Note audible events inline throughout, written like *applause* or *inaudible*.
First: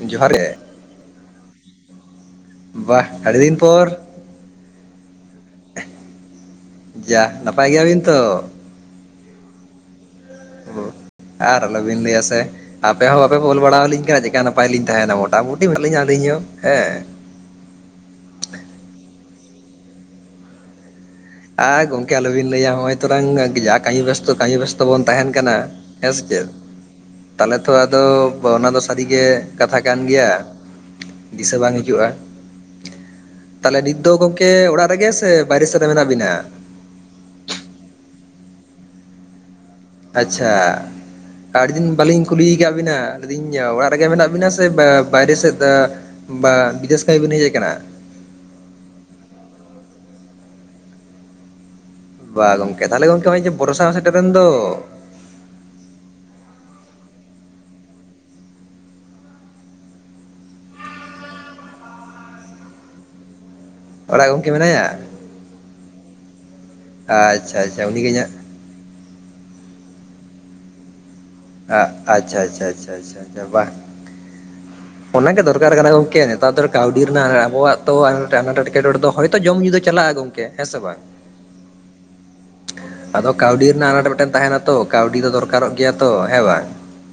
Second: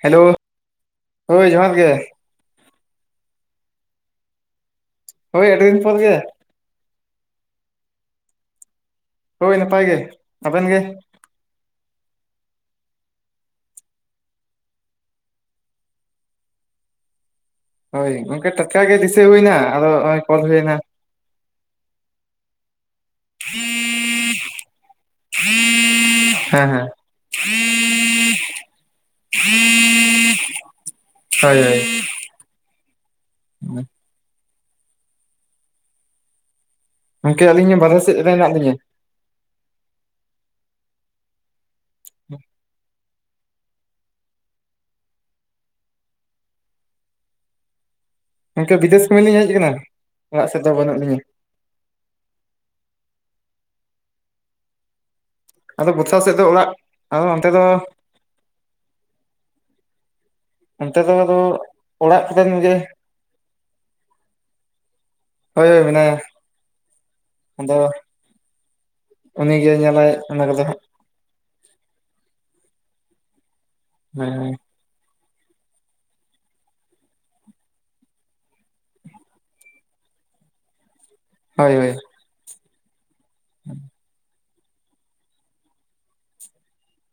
Hello ᱡᱚᱦᱟᱨ ᱜᱮ ᱦᱳᱭ ᱡᱚᱦᱟᱨ ᱜᱮ ᱵᱟᱦ ᱟᱹᱰᱤ ᱫᱤᱱ ᱯᱚᱨ ᱦᱚᱭ ᱟᱹᱰᱤ ᱫᱤᱱ ᱯᱚᱨ ᱜᱮ ᱡᱟᱦ ᱱᱟᱯᱟᱭ ᱜᱮᱭᱟ ᱵᱤᱱ ᱛᱚ ᱦᱚᱭ ᱱᱟᱯᱟᱭ ᱜᱮ ᱟᱵᱮᱱ ᱜᱮ ᱚᱦ ᱟᱨ ᱟᱞᱚᱵᱤᱱ ᱞᱟᱹᱭᱟ ᱥᱮ ᱟᱯᱮ ᱦᱚᱸ ᱵᱟᱯᱮ ᱯᱷᱚᱱ ᱵᱟᱲᱟ ᱟᱹᱞᱤᱧ ᱠᱟᱱᱟ ᱪᱮᱠᱟ ᱱᱟᱯᱟᱭ ᱞᱤᱧ ᱛᱟᱦᱮᱱᱟ ᱢᱚᱴᱟᱢᱩᱴᱤ ᱢᱮᱱᱟᱜ ᱞᱤᱧᱟ ᱟᱹᱞᱤᱧ ᱦᱚᱸ ᱦᱮᱸ ᱦᱚᱭ ᱜᱚᱝᱠᱮ ᱴᱟᱴᱠᱟ ᱜᱮ ᱫᱤᱥᱟᱹ ᱦᱩᱭᱮᱱᱟ ᱫᱚ ᱱᱚᱜ ᱚᱭ ᱠᱚᱞ ᱦᱩᱭᱮᱱᱟ ᱟᱦ ᱜᱚᱝᱠᱮ ᱟᱞᱚᱵᱤᱱ ᱞᱟᱹᱭᱟ ᱱᱚᱜᱼᱚᱭ ᱛᱚᱨᱟᱝ ᱡᱟ ᱠᱟᱹᱢᱤ ᱵᱮᱥᱛᱚ ᱠᱟᱹᱢᱤ ᱵᱮᱥᱛᱚ ᱛᱚ ᱵᱚᱱ ᱛᱟᱦᱮᱱ ᱠᱟᱱᱟ ᱦᱮᱥᱮ ᱪᱮᱫ ᱦᱮᱸ ᱦᱮᱸ ᱛᱟᱦᱚᱞᱮ ᱛᱷᱚ ᱟᱫᱚ ᱚᱱᱟ ᱫᱚ ᱥᱟᱹᱨᱤᱜᱮ ᱠᱟᱛᱷᱟ ᱠᱟᱱ ᱜᱮᱭᱟ ᱫᱤᱥᱟᱹ ᱦᱳᱭ ᱵᱟᱝ ᱦᱳᱭ ᱦᱤᱡᱩᱜᱼᱟ ᱛᱟᱦᱚᱞᱮ ᱱᱤᱛ ᱫᱚ ᱜᱚᱝᱠᱮ ᱚᱲᱟᱜ ᱨᱮᱜᱮ ᱥᱮ ᱵᱟᱦᱨᱮ ᱥᱮᱫ ᱨᱮ ᱢᱮᱱᱟᱜ ᱵᱤᱱᱟ ᱜᱚᱝᱠᱮ ᱟᱹᱞᱤᱧ ᱦᱚᱸ ᱵᱟᱦᱨᱮ ᱥᱮᱫ ᱨᱮ ᱢᱮᱱᱟᱜ ᱞᱤᱧᱟ ᱟᱪᱷᱟ ᱟᱰᱤ ᱫᱤᱱ ᱵᱟᱹᱞᱤᱧ ᱠᱩᱞᱤ ᱟᱠᱟᱫ ᱵᱤᱱᱟ ᱢᱮᱱ ᱤᱫᱟᱹᱧ ᱚᱲᱟᱜ ᱨᱮᱜᱮ ᱢᱮᱱᱟᱜ ᱵᱤᱱᱟ ᱥᱮ ᱵᱟᱦᱨᱮ ᱥᱮᱫ ᱵᱟ ᱵᱤᱫᱮᱥ ᱠᱟᱹᱢᱤ ᱵᱤᱱ ᱦᱮᱡ ᱟᱠᱟᱱᱟ ᱜᱚᱝᱠᱮ ᱵᱤᱫᱮᱥ ᱠᱟᱹᱢᱤ ᱞᱤᱧ ᱦᱮᱡ ᱟᱠᱟᱱᱟ ᱚᱲᱟᱜ ᱥᱮᱫ ᱨᱮᱫᱚ ᱵᱟᱹᱱᱩᱜ ᱞᱤᱧᱟᱹ ᱵᱟ ᱜᱚᱝᱠᱮ ᱛᱟᱦᱚᱞᱮ ᱜᱚᱢᱠᱮ ᱵᱚᱨᱥᱟ ᱦᱚᱸ ᱥᱮᱴᱮᱨᱮᱱ ᱫᱚ ᱟᱫᱚ ᱵᱚᱨᱥᱟ ᱥᱮᱫ ᱫᱚ ᱚᱲᱟᱜ ᱟᱫᱚ ᱚᱱᱛᱮ ᱫᱚ ᱚᱱᱛᱮ ᱫᱚ ᱟᱫᱚ ᱚᱲᱟᱜ ᱠᱷᱚᱡᱟᱝ ᱱᱤᱡᱮ ᱚᱲᱟᱜ ᱜᱚᱝᱠᱮ ᱢᱮᱱᱟᱭᱟ ᱦᱳᱭ ᱦᱳᱭ ᱢᱮᱱᱟᱭᱟ ᱟᱪᱷᱟ ᱟᱪᱷᱟ ᱩᱱᱤᱜᱮ ᱤᱧᱟᱹᱜ ᱩᱱᱤ ᱜᱮ ᱧᱮᱞᱟᱭ ᱚᱱᱟ ᱠᱚᱫᱚ ᱦᱟᱜ ᱟᱪᱷᱟ ᱟᱪᱷᱟ ᱟᱪᱷᱟ ᱵᱟᱦ ᱦᱮᱸ ᱚᱱᱟᱜ ᱜᱮ ᱫᱚᱨᱠᱟᱨ ᱠᱟᱱᱟ ᱜᱚᱝᱠᱮ ᱱᱮᱛᱟᱨ ᱫᱚ ᱠᱟᱹᱣᱰᱤ ᱨᱮᱱᱟᱜ ᱟᱵᱚᱣᱟᱜ ᱛᱚ ᱮᱴᱠᱮᱴᱚᱬᱮ ᱫᱚ ᱦᱚᱭᱛᱚ ᱡᱚᱢ ᱧᱩ ᱫᱚ ᱪᱟᱞᱟᱜᱼᱟ ᱜᱚᱝᱠᱮ ᱠᱮ ᱦᱮ ᱥᱮ ᱵᱟᱝ ᱦᱳᱭ ᱦᱳᱭ ᱟᱫᱚ ᱠᱟᱹᱣᱰᱤ ᱨᱮᱱᱟᱜ ᱟᱱᱟᱴ ᱢᱤᱫᱴᱮᱱ ᱛᱟᱦᱮᱱᱟ ᱛᱚ ᱠᱟᱹᱣᱰᱤ ᱫᱚ ᱫᱚᱨᱠᱟᱨᱚᱜ ᱜᱮᱭᱟ ᱛᱚ ᱦᱮᱸ ᱵᱟᱝ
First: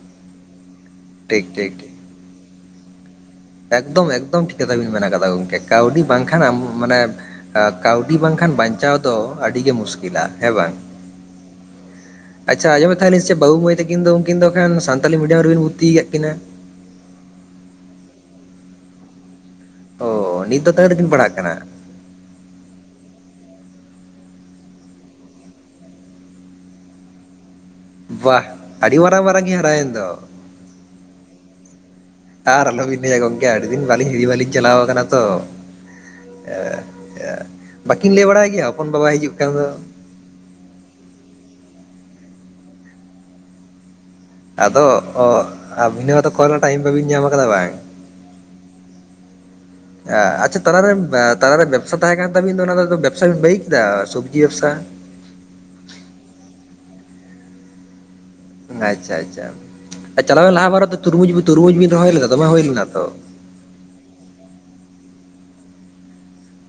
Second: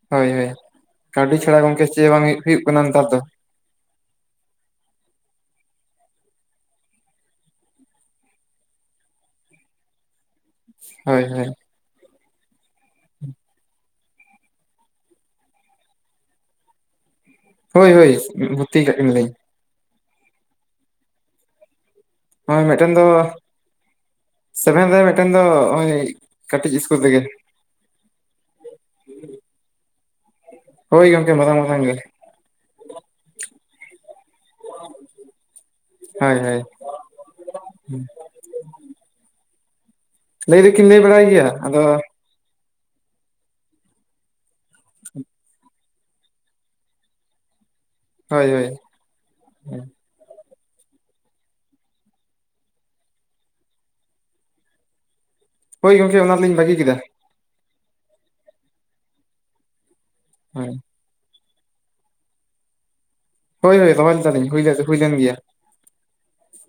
ᱦᱳᱭ ᱦᱳᱭ ᱠᱟᱹᱣᱰᱤ ᱴᱷᱤᱠ ᱪᱷᱟᱲᱟ ᱴᱷᱤᱠ ᱜᱚᱢᱠᱮ ᱴᱷᱤᱠ ᱪᱮᱫ ᱵᱟᱝ ᱦᱩᱭᱩᱜ ᱠᱟᱱᱟ ᱱᱮᱛᱟᱨ ᱫᱚ ᱮᱠᱫᱚᱢ ᱮᱠᱫᱚᱢ ᱴᱷᱤᱠ ᱠᱟᱛᱷᱟ ᱵᱤᱱ ᱢᱮᱱ ᱠᱟᱫᱟ ᱜᱚᱢᱠᱮ ᱠᱟᱹᱣᱰᱤ ᱵᱟᱝᱠᱷᱟᱱ ᱟᱢ ᱢᱟᱱᱮ ᱠᱟᱹᱣᱰᱤ ᱵᱟᱝᱠᱷᱟᱱ ᱵᱟᱧᱪᱟᱣ ᱫᱚ ᱟᱹᱰᱤᱜᱤ ᱢᱩᱥᱠᱤᱞᱟ ᱦᱮᱸ ᱵᱟᱝ ᱦᱳᱭ ᱦᱳᱭ ᱟᱪᱪᱷᱟ ᱟᱸᱡᱚᱢᱮᱫ ᱛᱟᱦᱮᱱᱟᱞᱤᱧ ᱥᱮᱪᱮᱫ ᱵᱟᱹᱵᱩ ᱢᱟᱹᱭ ᱛᱟᱹᱠᱤᱱ ᱫᱚ ᱩᱱᱠᱤᱱ ᱫᱚ ᱠᱷᱟᱱ ᱥᱟᱱᱛᱟᱲᱤ ᱢᱤᱰᱤᱭᱟᱢ ᱨᱮᱵᱤᱱ ᱵᱷᱩᱨᱛᱤᱭ ᱠᱟᱜ ᱠᱤᱱᱟᱹ ᱦᱳᱭ ᱦᱳᱭ ᱵᱷᱳᱨᱛᱤ ᱠᱟᱜ ᱠᱤᱱᱟᱹ ᱞᱤᱧ ᱚ ᱱᱤᱛ ᱫᱚ ᱛᱤᱱᱟᱹᱜ ᱨᱮᱠᱤᱱ ᱯᱟᱲᱦᱟᱜ ᱠᱟᱱᱟ ᱱᱚᱜ-ᱚᱭ ᱢᱤᱫᱴᱮᱱ ᱫᱚ ᱥᱮᱵᱷᱮᱱ ᱨᱮ ᱢᱤᱫᱴᱮᱱ ᱫᱚ ᱱᱚᱜᱼᱚᱭ ᱠᱟᱹᱴᱤᱡ ᱤᱥᱠᱩᱞ ᱨᱮᱜᱮ ᱵᱟᱦ ᱟᱹᱰᱤ ᱢᱟᱨᱟᱝ ᱢᱟᱨᱟᱝ ᱠᱤᱱ ᱦᱟᱨᱟᱭᱮᱱ ᱫᱚ ᱦᱳᱭ ᱜᱚᱢᱠᱮ ᱢᱟᱨᱟᱝ ᱢᱟᱨᱟᱝ ᱜᱮ ᱟᱨ ᱟᱞᱚ ᱵᱤᱱ ᱞᱟᱹᱭᱟ ᱜᱚᱢᱠᱮ ᱟᱹᱰᱤ ᱫᱤᱱ ᱵᱟᱹᱞᱤᱧ ᱦᱤᱨᱤ ᱵᱟᱞᱤᱧ ᱪᱟᱞᱟᱣ ᱟᱠᱟᱱᱟ ᱛᱚ ᱦᱳᱭ ᱦᱳᱭ ᱵᱟᱠᱤᱱ ᱞᱟᱹᱭ ᱵᱟᱲᱟᱭ ᱜᱮᱭᱟ ᱦᱚᱯᱚᱱ ᱵᱟ ᱵᱟᱭ ᱦᱤᱡᱩᱜ ᱠᱟᱱ ᱫᱚ ᱞᱟᱹᱭ ᱫᱚ ᱠᱤᱱ ᱞᱮ ᱵᱟᱲᱟᱭ ᱜᱮᱭᱟ ᱟᱫᱚ ᱟᱫᱚ ᱟᱹᱵᱤᱱ ᱦᱚᱭᱛᱚ ᱠᱚᱞ ᱨᱮᱱᱟᱜ ᱴᱟᱭᱤᱢ ᱵᱟᱵᱤᱱ ᱧᱟᱢ ᱠᱟᱫᱟ ᱵᱟᱝ ᱦᱳᱭ ᱦᱳᱭ ᱟᱪᱪᱷᱟ ᱛᱟᱞᱟᱨᱮ ᱛᱟᱨᱮ ᱵᱮᱵᱥᱟ ᱛᱟᱦᱮᱸ ᱠᱟᱱ ᱛᱟᱵᱤᱱ ᱫᱚ ᱚᱱᱟ ᱵᱮᱵᱥᱟ ᱵᱤᱱ ᱵᱟᱹᱜᱤ ᱠᱮᱫᱟ ᱥᱚᱵᱡᱤ ᱵᱮᱵᱥᱟ ᱦᱳᱭ ᱜᱚᱝᱠᱮ ᱚᱱᱟ ᱫᱚ ᱞᱤᱧ ᱵᱟᱹᱜᱤ ᱠᱮᱫᱟ ᱟᱪᱪᱷᱟ ᱟᱪᱪᱷᱟ ᱪᱟᱞᱟᱣᱮᱱ ᱞᱟᱦᱟ ᱦᱳᱭ ᱵᱟᱨ ᱨᱮ ᱛᱩᱨᱢᱩᱡᱽ ᱛᱩᱨᱢᱩᱡᱽ ᱵᱤᱱ ᱨᱚᱦᱚᱭ ᱞᱮᱫᱟ ᱫᱚᱢᱮ ᱦᱩᱭ ᱞᱮᱱᱟ ᱛᱚ ᱦᱳᱭ ᱦᱳᱭ ᱨᱚᱦᱚᱭ ᱞᱮᱫᱟᱞᱤᱧ ᱦᱩᱭ ᱞᱮᱱ ᱜᱮᱭᱟ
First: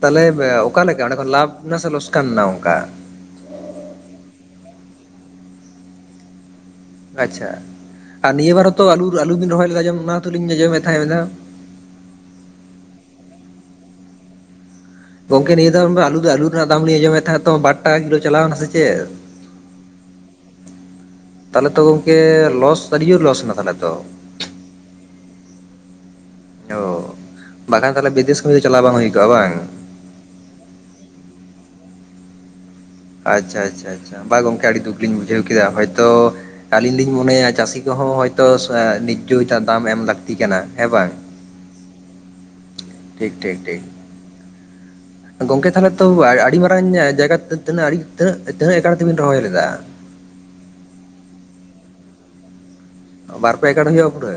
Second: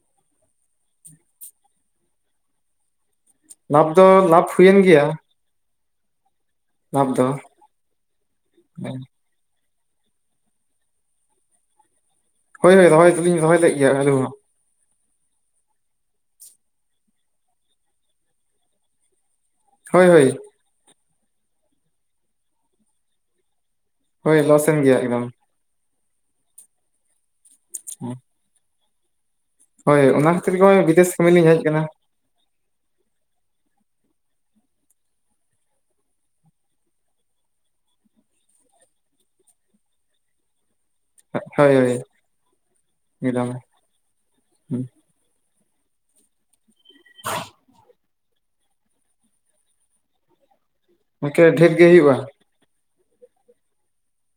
ᱛᱟᱦᱚᱞᱮ ᱚᱠᱟᱞᱮᱠᱟ ᱚᱸᱰᱮ ᱠᱷᱚᱱ ᱞᱟᱵᱷ ᱮᱱᱟ ᱥᱮ ᱞᱚᱥᱠᱟᱱ ᱮᱱᱟ ᱚᱱᱠᱟ ᱞᱟᱵᱷ ᱫᱚ ᱞᱟᱵᱷ ᱦᱩᱭᱮᱱ ᱜᱮᱭᱟ ᱞᱟᱵᱷ ᱫᱚ ᱟᱪᱪᱷᱟ ᱟᱨ ᱱᱤᱭᱟᱹ ᱵᱟᱨ ᱦᱚ ᱛᱚ ᱟᱞᱩ ᱟᱞᱩ ᱵᱤᱱ ᱨᱚᱦᱚᱭ ᱞᱮᱫᱟ ᱡᱮ ᱚᱱᱟ ᱛᱚᱞᱤᱧ ᱟᱸᱡᱚᱢᱮᱫ ᱛᱟᱦᱮᱸ ᱢᱤᱫ ᱫᱷᱟᱣ ᱦᱳᱭ ᱦᱳᱭ ᱨᱚᱦᱚᱭ ᱫᱚ ᱞᱤᱧ ᱨᱚᱦᱚᱭ ᱞᱮᱜ ᱜᱮᱭᱟ ᱟᱞᱩ ᱦᱚ ᱜᱚᱝᱠᱮ ᱱᱤᱭᱟᱹ ᱫᱷᱟᱣ ᱢᱟ ᱟᱞᱩ ᱫᱚ ᱟᱞᱩ ᱨᱮᱱᱟᱜ ᱫᱟᱢ ᱟᱸᱡᱚᱢᱮᱫ ᱛᱟᱦᱮᱸᱫ ᱛᱚ ᱵᱟᱨ ᱴᱟᱠᱟ ᱠᱤᱞᱳ ᱪᱟᱞᱟᱣ ᱮᱱᱟ ᱥᱮ ᱪᱮᱫ ᱦᱳᱭ ᱦᱳᱭ ᱛᱟᱦᱚᱞᱮ ᱛᱚ ᱜᱚᱝᱠᱮ ᱞᱚᱥ ᱟᱹᱰᱤ ᱡᱳᱨ ᱞᱚᱥ ᱮᱱᱟ ᱛᱟᱦᱚᱞᱮ ᱛᱚ ᱦᱳᱭ ᱞᱚᱥ ᱮᱱ ᱜᱮᱭᱟ ᱮᱠᱫᱚᱢ ᱚ ᱵᱟᱠᱷᱟᱱ ᱛᱟᱦᱚᱞᱮ ᱵᱤᱫᱮᱥ ᱠᱟᱹᱢᱤ ᱪᱟᱞᱟᱣ ᱵᱟᱝ ᱦᱩᱭ ᱠᱚᱜᱼᱟ ᱵᱟᱝ ᱦᱳᱭ ᱚᱱᱟ ᱠᱷᱟᱹᱛᱤᱨ ᱜᱮ ᱱᱚᱭ ᱵᱤᱫᱮᱥ ᱠᱟᱹᱢᱤ ᱞᱤᱧ ᱦᱮᱡ ᱟᱠᱟᱱᱟ ᱟᱪᱪᱷᱟ ᱟᱪᱪᱷᱟ ᱟᱪᱪᱷᱟ ᱵᱟ ᱜᱚᱝᱠᱮ ᱟᱹᱰᱤ ᱫᱩᱠ ᱞᱤᱧ ᱵᱩᱡᱷᱟᱹᱣ ᱠᱮᱫᱟ ᱦᱚᱭᱛᱚ ᱟᱞᱤᱧ ᱞᱤᱧ ᱢᱚᱱᱮᱭᱟ ᱪᱟᱹᱥᱤ ᱠᱚᱦᱚᱸ ᱦᱚᱭᱛᱚ ᱱᱤᱨᱡᱚᱭᱟᱜ ᱫᱟᱢ ᱮᱢ ᱞᱟᱹᱠᱛᱤ ᱠᱟᱱᱟ ᱦᱮᱸ ᱵᱟᱝ ᱦᱳᱭ ᱦᱳᱭ ᱴᱷᱤᱠ ᱮᱠᱫᱚᱢ ᱴᱷᱤᱠ ᱴᱷᱤᱠ ᱜᱚᱝᱠᱮ ᱛᱟᱦᱚᱞᱮ ᱛᱚ ᱟᱹᱰᱤ ᱢᱟᱨ ᱡᱟᱭᱜᱟ ᱛᱤᱱᱟᱹᱜᱤᱹᱜ ᱛᱤᱱᱟᱹᱜ ᱮᱠᱚᱨ ᱛᱮᱵᱤᱱ ᱨᱚᱦᱚᱭ ᱞᱮᱫᱟ ᱱᱤᱠᱟᱹ ᱰᱷᱮᱨ ᱜᱮ ᱦᱩᱭᱩᱜᱼᱟ ᱵᱟᱨ ᱯᱮ ᱮᱠᱚᱨ ᱦᱩᱭᱩᱜᱼᱟ ᱯᱩᱨᱟᱹ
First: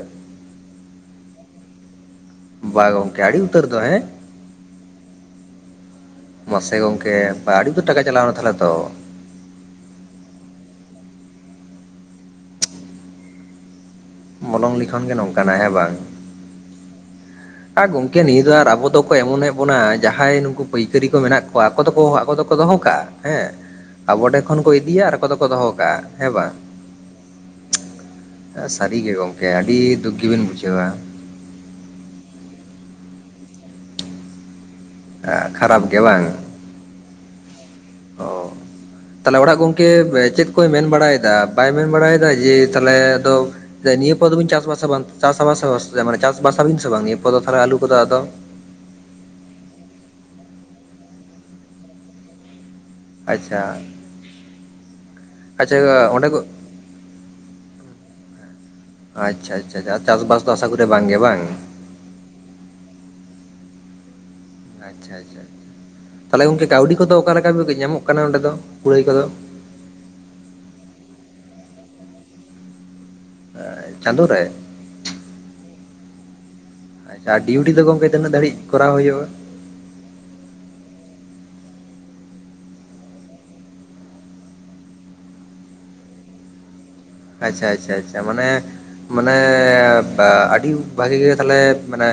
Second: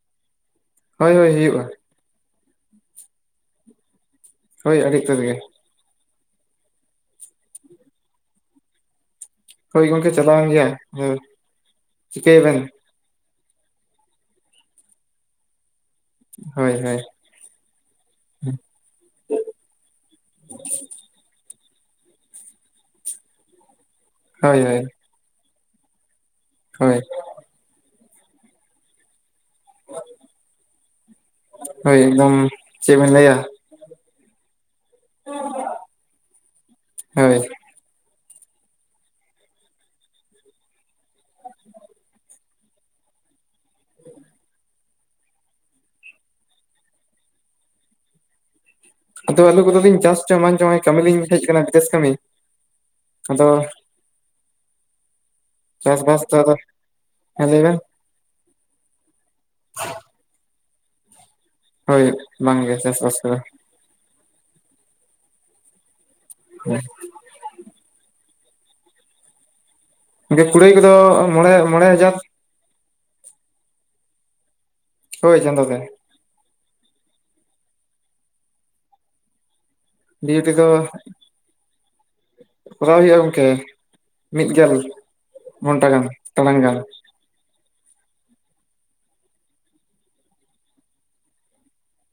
ᱦᱳᱭ ᱦᱳᱭ ᱦᱩᱭᱩᱜᱼᱟ ᱵᱟ ᱜᱚᱝᱠᱮ ᱟᱹᱰᱤ ᱩᱛᱟᱹᱨ ᱫᱚ ᱦᱮᱸ ᱦᱳᱭ ᱟᱹᱰᱤ ᱩᱛᱟᱹᱨ ᱜᱮ ᱢᱟᱥᱮ ᱜᱚᱝᱠᱮ ᱵᱟ ᱟᱹᱰᱤ ᱩᱛᱟᱹᱨ ᱴᱟᱠᱟ ᱪᱟᱞᱟᱣᱱᱟ ᱛᱟᱦᱚᱞᱮ ᱛᱚ ᱦᱩᱭ ᱜᱚᱢᱠᱮ ᱪᱟᱞᱟᱣᱮᱱ ᱜᱮᱭᱟ ᱦᱩᱸ ᱪᱤᱠᱟᱹᱭ ᱟᱵᱤᱱ ᱢᱚᱞᱚᱝ ᱞᱤᱠᱷᱚᱱ ᱜᱮ ᱱᱚᱝᱠᱟᱱᱟ ᱦᱮᱸ ᱵᱟᱝ ᱦᱳᱭ ᱦᱳᱭ ᱟᱨ ᱜᱚᱝᱠᱮ ᱱᱤᱭᱟᱹ ᱫᱚ ᱟᱨ ᱟᱵᱚ ᱫᱚᱠᱚ ᱮᱢᱚᱱᱮᱫ ᱵᱚᱱᱟ ᱡᱟᱦᱟᱸᱭ ᱱᱩᱠᱩ ᱯᱟᱹᱭᱠᱟᱹᱨᱤ ᱠᱚ ᱢᱮᱱᱟᱜ ᱠᱚᱣᱟ ᱟᱠᱚ ᱫᱚᱠᱚ ᱟᱠᱚ ᱫᱚᱠᱚ ᱫᱚᱦᱚ ᱠᱟᱜᱼᱟ ᱦᱮᱸ ᱟᱵᱚ ᱴᱷᱮᱮ ᱦᱳᱭ ᱠᱷᱚᱱ ᱠᱚ ᱦᱳᱭ ᱤᱫᱤᱭᱟ ᱟᱠᱚ ᱫᱚᱠᱚ ᱫᱚᱦᱚ ᱠᱟᱜᱼᱟ ᱦᱮᱸ ᱵᱟᱝ ᱦᱳᱭ ᱥᱟᱹᱨᱤᱜᱮ ᱜᱚᱢᱠᱮ ᱟᱹᱰᱤ ᱫᱩᱠ ᱜᱮᱵᱤᱱ ᱵᱩᱡᱷᱟᱹᱣᱟ ᱦᱳᱭ ᱮᱠᱫᱚᱢ ᱪᱮᱫ ᱵᱮᱱ ᱞᱟᱹᱭᱟ ᱠᱷᱟᱨᱟᱯ ᱜᱮ ᱵᱟᱝ ᱦᱳᱭ ᱚ ᱛᱟᱦᱞᱮ ᱚᱲᱟᱜ ᱜᱚᱝᱠᱮ ᱪᱮᱫ ᱠᱚᱭ ᱢᱮᱱ ᱵᱟᱲᱟᱭᱮᱫᱟ ᱵᱟᱭ ᱢᱮᱱ ᱵᱟᱲᱟᱭᱮᱫᱟ ᱡᱮ ᱛᱟᱦᱚᱞᱮ ᱟᱫᱚ ᱱᱤᱭᱟᱹ ᱯᱚᱨ ᱫᱚᱵᱤᱱ ᱪᱟᱥᱵᱟᱥᱟ ᱵᱟᱝ? ᱪᱟᱥ ᱵᱟᱥ ᱟᱥᱮ ᱵᱟᱝ ᱢᱟᱱᱮ ᱱᱤᱭᱟᱹ ᱯᱚᱨᱮ ᱟᱞᱩ ᱠᱚᱫᱚ, ᱪᱟᱥ ᱟᱥᱮ ᱵᱟᱝ? ᱟᱫᱚ ᱟᱞᱩ ᱠᱚᱫᱚᱞᱤᱧ ᱪᱟᱥ ᱪᱚ ᱵᱟᱝ ᱪᱚ, ᱠᱟᱹᱢᱤ ᱞᱤᱧ ᱦᱮᱡ ᱠᱟᱱᱟ ᱵᱤᱫᱮᱥ ᱠᱟᱹᱢᱤ᱾ ᱟᱫᱚ ᱟᱪᱪᱷᱟ᱾ ᱟᱪᱪᱷᱟ ᱪᱟᱥᱵᱟᱥ ᱚᱸᱰᱮ ᱫᱚ ᱟᱫᱚ ᱦᱮᱸ ᱞᱟᱹᱭ ᱵᱮᱱ ᱟᱪᱪᱷᱟᱻ ᱟᱪᱪᱷᱟᱻ, ᱟᱨ ᱪᱟᱥᱵᱟᱥ ᱫᱚ ᱟᱥᱟ ᱠᱚᱨᱤ ᱵᱟᱝ ᱜᱮ ᱵᱟᱝ? ᱦᱳᱭ ᱵᱟᱝ ᱜᱮ ᱪᱟᱥ ᱵᱟᱥ ᱠᱚᱫᱚ ᱾ ᱟᱪᱪᱷᱟᱻ ᱟᱪᱪᱷᱟᱻ, ᱛᱟᱦᱚᱞᱮ ᱜᱚᱝᱠᱮ ᱦᱳᱭ ᱠᱟᱹᱣᱰᱤ ᱠᱚᱫᱚ ᱚᱠᱟᱞᱮᱠᱟ ᱧᱟᱢᱚᱜ ᱠᱟᱱᱟ, ᱚᱸᱰᱮ ᱫᱚ ᱠᱩᱲᱟᱹᱭ ᱠᱚᱫᱚ? ᱮ ᱠᱩᱲᱟᱹᱭ ᱠᱚᱫᱚ ᱢᱚᱬᱮ, ᱢᱚᱬᱮ ᱦᱟᱡᱟᱨ᱾ ᱟᱸᱻᱪᱟᱸᱫᱳ ᱨᱮ? ᱦᱳᱭ ᱪᱟᱸᱫᱳ ᱜᱮ᱾ ᱟᱪᱪᱷᱟ ᱟᱨ ᱰᱤᱭᱩᱴᱤ ᱫᱚ ᱜᱚᱝᱠᱮ ᱛᱤᱱᱟᱹᱜ ᱫᱷᱟᱹᱨᱤᱡ ᱠᱚᱨᱟᱣ ᱦᱳᱭᱳᱜᱼᱟ? ᱰᱤᱭᱩᱴᱤ ᱫᱚ ᱠᱚᱨᱟᱣ ᱦᱳᱭᱳᱜᱼᱟ ᱜᱚᱝᱠᱮ ᱢᱤᱫᱜᱮᱞ᱾ ᱜᱷᱚᱴᱟ ᱜᱟᱱ ᱴᱟᱲᱟᱝ ᱜᱟᱱ᱾ ᱟᱪᱪᱷᱟᱻ ᱟᱪᱪᱷᱟᱻ ᱟᱪᱪᱷᱟᱻ ᱢᱟᱱᱮ ᱢᱟᱱᱮᱻ ᱟᱹᱰᱤ ᱵᱷᱟᱜᱮ ᱜᱮ ᱛᱟᱦᱟᱞᱮ ᱢᱟᱱᱮ